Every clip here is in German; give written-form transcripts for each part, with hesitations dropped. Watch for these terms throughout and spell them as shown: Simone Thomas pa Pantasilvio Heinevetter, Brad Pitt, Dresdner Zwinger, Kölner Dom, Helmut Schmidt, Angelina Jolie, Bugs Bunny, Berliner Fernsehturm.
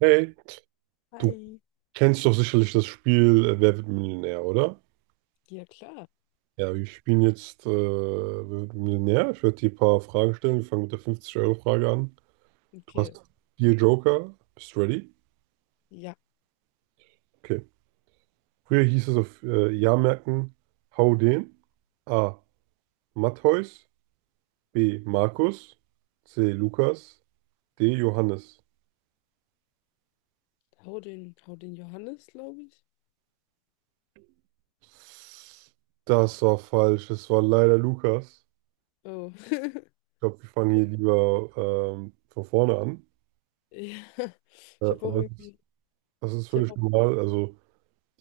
Hey, du Hi. kennst doch sicherlich das Spiel Wer wird Millionär, oder? Ja, klar. Ja, wir spielen jetzt Wer wird Millionär. Ich werde dir ein paar Fragen stellen. Wir fangen mit der 50-Euro-Frage an. Du Okay. hast vier Joker. Bist du ready? Ja, Okay. Früher hieß es auf Jahrmärkten Hau den. A. Matthäus. B. Markus. C. Lukas. D. Johannes. Hau den Johannes, glaube ich. Das war falsch. Es war leider Lukas. Oh. Ich glaube, wir fangen hier lieber von vorne an. Ja, Äh, ich habe auch aber irgendwie, Das ist ich habe völlig auch, normal. Also,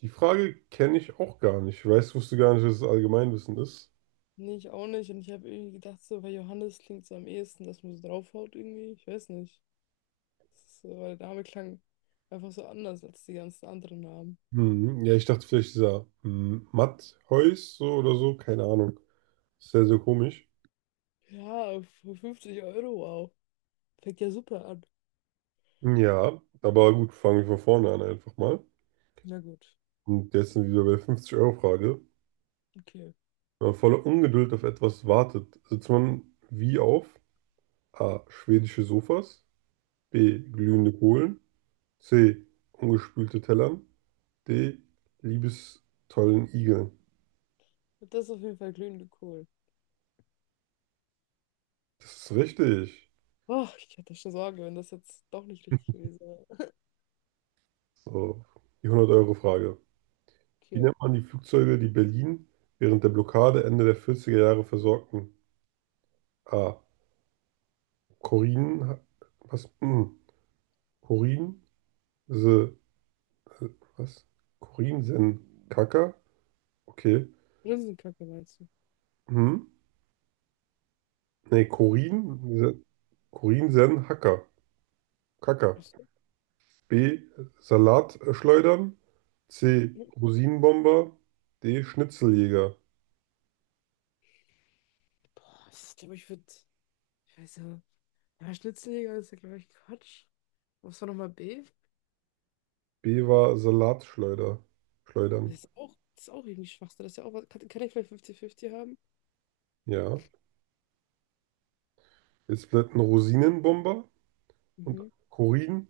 die Frage kenne ich auch gar nicht. Ich weiß, wusste gar nicht, dass es Allgemeinwissen ist. nee, ich auch nicht. Und ich habe irgendwie gedacht, so, weil Johannes klingt so am ehesten, dass man so draufhaut irgendwie. Ich weiß nicht. Das ist So, weil der Name klang einfach so anders als die ganzen anderen Namen. Hm, ja, ich dachte vielleicht dieser Matthäus so oder so, keine Ahnung. Sehr, sehr komisch. Ja, für 50 Euro, wow. Fängt ja super an. Ja, aber gut, fangen wir von vorne an einfach mal. Na gut, Und jetzt sind wir wieder bei der 50-Euro-Frage. okay. Wenn man voller Ungeduld auf etwas wartet, sitzt man wie auf A. Schwedische Sofas, B. Glühende Kohlen, C. Ungespülte Tellern, D. Liebestollen Igeln. Das ist auf jeden Fall glühende Kohl. Das ist richtig. Oh, ich hatte schon Sorge, wenn das jetzt doch nicht richtig gewesen wäre. So, die 100 Euro Frage. Wie Okay. nennt man die Flugzeuge, die Berlin während der Blockade Ende der vierziger Jahre versorgten? A. Korin, was? Hm. Korin, se, äh, was? Korin, sen, Kaka? Okay. Linsenkacke meinst du? Hm? Nee, Korin, se, Korin, sen, Hacker. Kaka. Ich, so, B. Salatschleudern. C. hm, Rosinenbomber. D. Schnitzeljäger. boah, ich glaube, ich würde. Ich weiß ja. Ja, Schnitzeljäger ist ja, glaube ich, Quatsch. Was war nochmal B? B war Salatschleuder. Schleudern. Das ist auch irgendwie Schwachsinn. Das ist ja auch was. Kann ich vielleicht 50-50 haben? Ja. Jetzt bleibt ein Rosinenbomber und Mhm. Korin.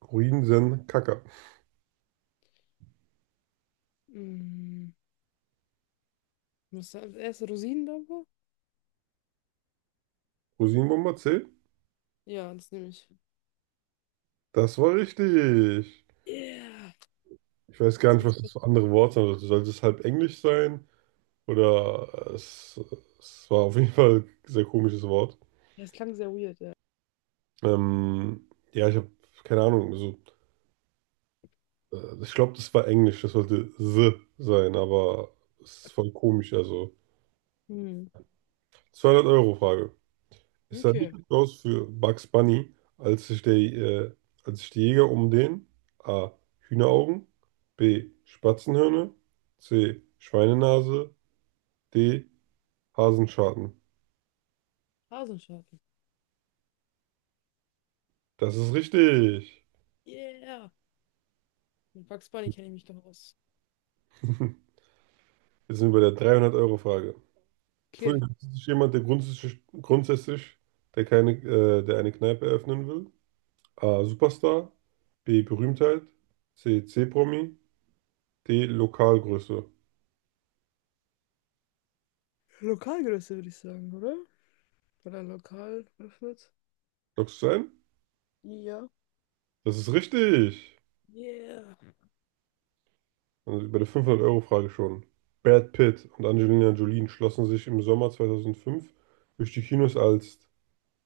Korin sen Kaka. Mm, muss da als erstes Rosinendampfer? Rosinenbomber C. Ja, das nehme ich. Das war richtig. Yeah! Ich weiß gar nicht, Das, was das für andere Worte sind. Also sollte es halb Englisch sein? Oder es war auf jeden Fall ein sehr komisches Wort. das klang sehr weird, ja. Ja, ich habe keine Ahnung. Also, ich glaube, das war Englisch. Das sollte the sein, aber es ist voll komisch. Also Hm. 200 Euro Frage. Ich sah nicht Okay. gut aus für Bugs Bunny, als sich als sich die Jäger um den A. Hühneraugen, B. Spatzenhörner, C. Schweinenase, D. Hasenschaden. Hasenscharten. Das ist richtig. Yeah! Mit Bugs Bunny kenne ich mich doch aus. Jetzt sind wir bei der 300-Euro-Frage. Für Okay. ist jemand, der grundsätzlich der keine, der eine Kneipe eröffnen will. A. Superstar, B. Berühmtheit, C. C-Promi, D. Lokalgröße. Lokalgröße würde ich sagen, oder? Oder lokal öffnet. Lockst du es ein? Ja. Das ist richtig. Yeah. Also bei der 500-Euro-Frage schon. Brad Pitt und Angelina Jolie schlossen sich im Sommer 2005 durch die Kinos als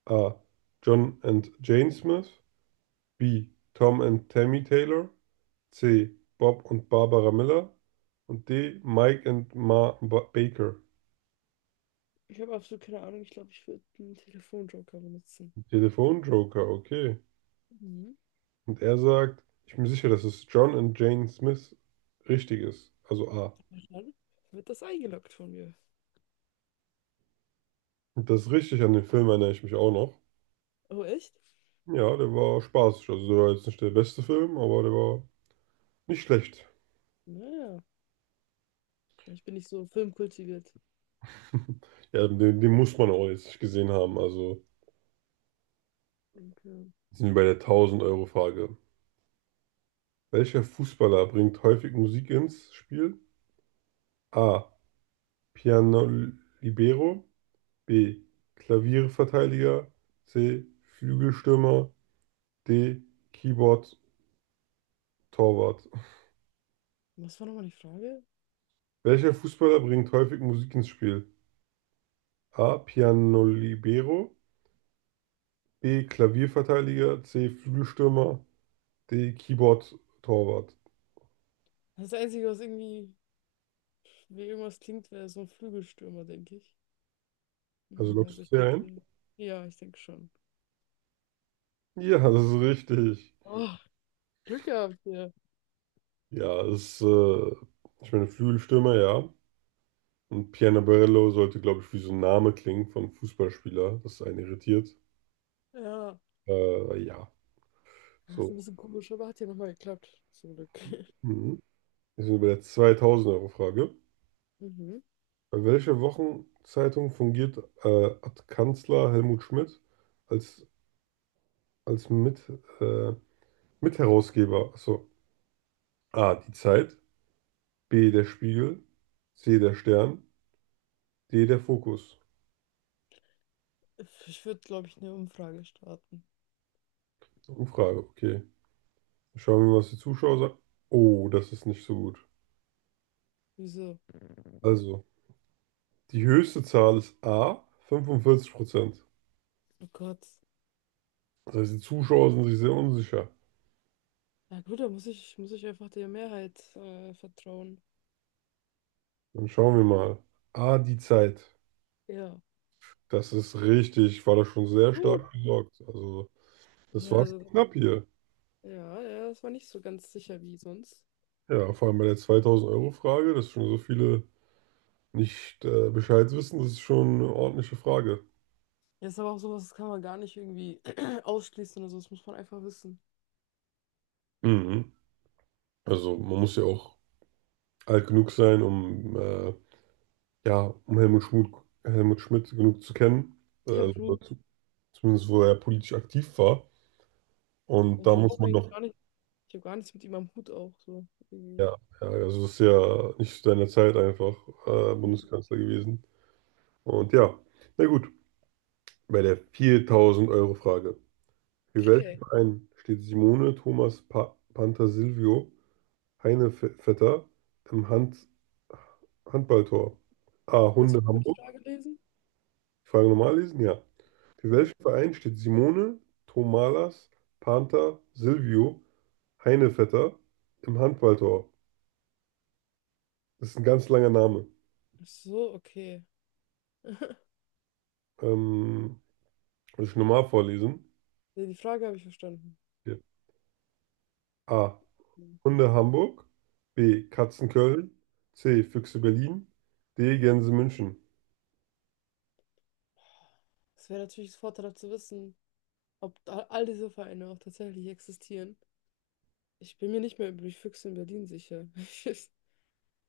A. John and Jane Smith, B. Tom and Tammy Taylor, C. Bob und Barbara Miller und D. Mike and Ma ba Baker. Ich habe absolut keine Ahnung. Ich glaube, ich würde einen Telefonjoker benutzen. Telefonjoker, okay. Mhm. Und er sagt, ich bin mir sicher, dass es John and Jane Smith richtig ist. Also A. Dann wird das eingeloggt von mir. Und das richtig an den Film erinnere ich mich auch noch. Oh, echt? Ja, der war spaßig. Also der war jetzt nicht der beste Film, aber der war nicht schlecht. Naja. Ich bin nicht so filmkultiviert. Ja, den muss man auch jetzt nicht gesehen haben. Also Okay. sind wir bei der 1000-Euro-Frage. Welcher Fußballer bringt häufig Musik ins Spiel? A. Piano Libero. B. Klavierverteidiger. C. Flügelstürmer. D. Keyboard Torwart. Was war nochmal die Frage? Welcher Fußballer bringt häufig Musik ins Spiel? A. Piano Libero. B. Klavierverteidiger. C. Flügelstürmer. Die Keyboard-Torwart. Das Einzige, was irgendwie wie irgendwas klingt, wäre so ein Flügelstürmer, denke ich. Also lockst Also ich du sie ein? denke, ja, ich denke schon. Ja, das ist richtig. Oh, Glück gehabt hier. Ja, es ist, ich meine, Flügelstürmer, ja. Und Piano sollte, glaube ich, wie so ein Name klingen von Fußballspieler, das einen irritiert. Ja. Ja, Das ist ein so. bisschen komisch, aber hat ja nochmal geklappt. Zum Glück. Mhm. Wir sind bei der 2000 Euro Frage. Mhm. Bei welcher Wochenzeitung fungiert äh, Ad Kanzler Helmut Schmidt als, als äh, Mitherausgeber? Achso. A. Die Zeit. B. Der Spiegel. C. Der Stern. D. Der Fokus. Ich würde, glaube ich, eine Umfrage starten. Umfrage, okay. Schauen wir mal, was die Zuschauer sagen. Oh, das ist nicht so gut. Wieso? Also, die höchste Zahl ist A, 45%. Oh Gott. Das heißt, die Zuschauer sind sich sehr unsicher. Na gut, muss ich einfach der Mehrheit vertrauen. Dann schauen wir mal. A, die Zeit. Ja. Das ist richtig, war da schon sehr Uh. stark gesorgt. Also, das Ja, war schon also, knapp hier. ja, ja, das war nicht so ganz sicher wie sonst. Ja, vor allem bei der 2000-Euro-Frage, dass schon so viele nicht Bescheid wissen, das ist schon eine ordentliche Frage. Ja, ist aber auch sowas, das kann man gar nicht irgendwie ausschließen oder so, das muss man einfach wissen. Mhm. Also, man muss ja auch alt genug sein, um ja, um Helmut Schmidt genug zu kennen, Im also Hut. Zumindest wo er politisch aktiv war. Und Ich da habe muss auch man eigentlich noch, gar nicht, ich habe gar nichts mit ihm am Hut auch so. Irgendwie. ja, ja, also das ist ja nicht zu deiner Zeit einfach Bundeskanzler gewesen. Und ja, na gut, bei der 4000 Euro Frage. Für welchen Okay. Verein steht Simone Thomas pa Pantasilvio Heinevetter im Handballtor? A. Kannst Hunde du mal die Hamburg. Frage lesen? Die Frage normal lesen? Ja. Für Ja. welchen Verein steht Simone Tomalas Panther Silvio Heinevetter im Handballtor? Das ist ein ganz langer Name. Ach so, okay. Ähm, Muss ich normal vorlesen? Nee, die Frage habe ich verstanden. Hier. A. Hm. Hunde Hamburg. B. Katzen Köln. C. Füchse Berlin. D. Gänse München. Es wäre natürlich das Vorteil zu wissen, ob all diese Vereine auch tatsächlich existieren. Ich bin mir nicht mehr über die Füchse in Berlin sicher. Ich,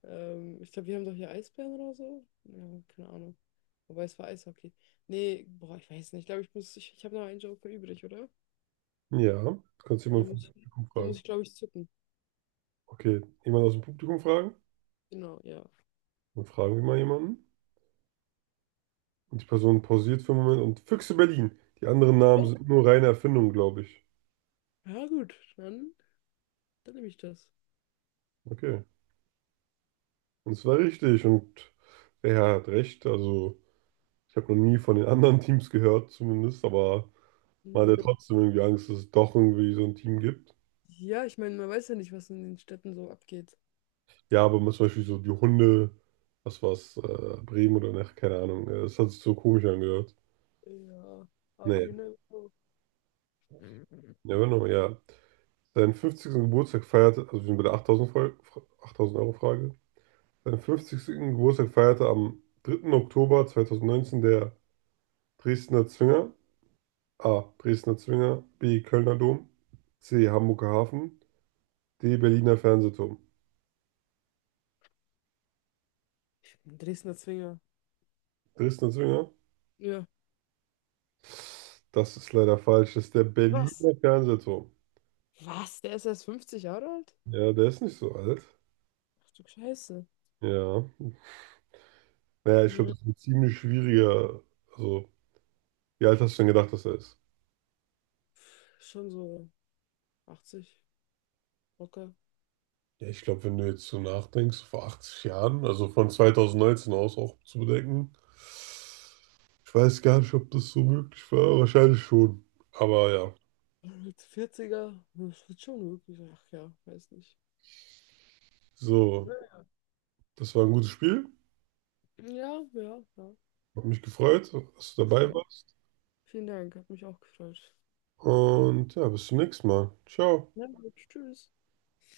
Ich glaube, wir haben doch hier Eisbären oder so. Ja, keine Ahnung. Wobei es war Eishockey. Nee, boah, ich weiß nicht. Ich glaube, ich habe noch einen Joker übrig, oder? Ja, kannst du Weil jemanden Den muss vom ich, Publikum den muss fragen. ich, glaube ich, zücken. Okay, jemand aus dem Publikum fragen? Genau, ja. Dann fragen wir mal jemanden. Die Person pausiert für einen Moment und Füchse Berlin. Die anderen Namen Oh, sind nur reine Erfindung, glaube ich. ja gut, dann, dann nehme ich das. Okay. Und es war richtig und er hat recht. Also, ich habe noch nie von den anderen Teams gehört, zumindest, aber Ja, man hat ja trotzdem irgendwie Angst, dass es doch irgendwie so ein Team gibt. ja, ich meine, man weiß ja nicht, was in den Städten so abgeht. Ja, aber zum Beispiel so die Hunde, was war's, Bremen oder nach, keine Ahnung. Das hat sich so komisch angehört. Ja, aber Nee, you never know. never know, ja. Seinen 50. Geburtstag feierte, also wir sind bei der 8000 Euro Frage. Seinen fünfzigsten Geburtstag feierte am 3. Oktober 2019 der Dresdner Zwinger, A. Dresdner Zwinger, B. Kölner Dom, C. Hamburger Hafen, D. Berliner Fernsehturm. Ein Dresdner Zwinger. Dresdner Zwinger? Ja. Das ist leider falsch. Das ist der Was? Berliner Fernsehturm. Was? Der ist erst 50 Jahre alt? Ja, der ist nicht so alt. Ach du Scheiße. Ja. Naja, ich glaube, Ja. das ist ein ziemlich schwieriger. Also, wie alt hast du denn gedacht, dass er ist? Schon so 80, locker. Ja, ich glaube, wenn du jetzt so nachdenkst, vor 80 Jahren, also von 2019 aus auch zu bedenken. Ich weiß gar nicht, ob das so möglich war. Wahrscheinlich schon. Aber ja, Mit 40er, das wird schon möglich. Ach ja, weiß nicht. so, Ja, das war ein gutes Spiel. ja, ja. Hat mich gefreut, dass du Ja. dabei warst. Vielen Dank, hat mich auch gefreut. Und ja, bis zum nächsten Mal. Ciao. Na gut, tschüss.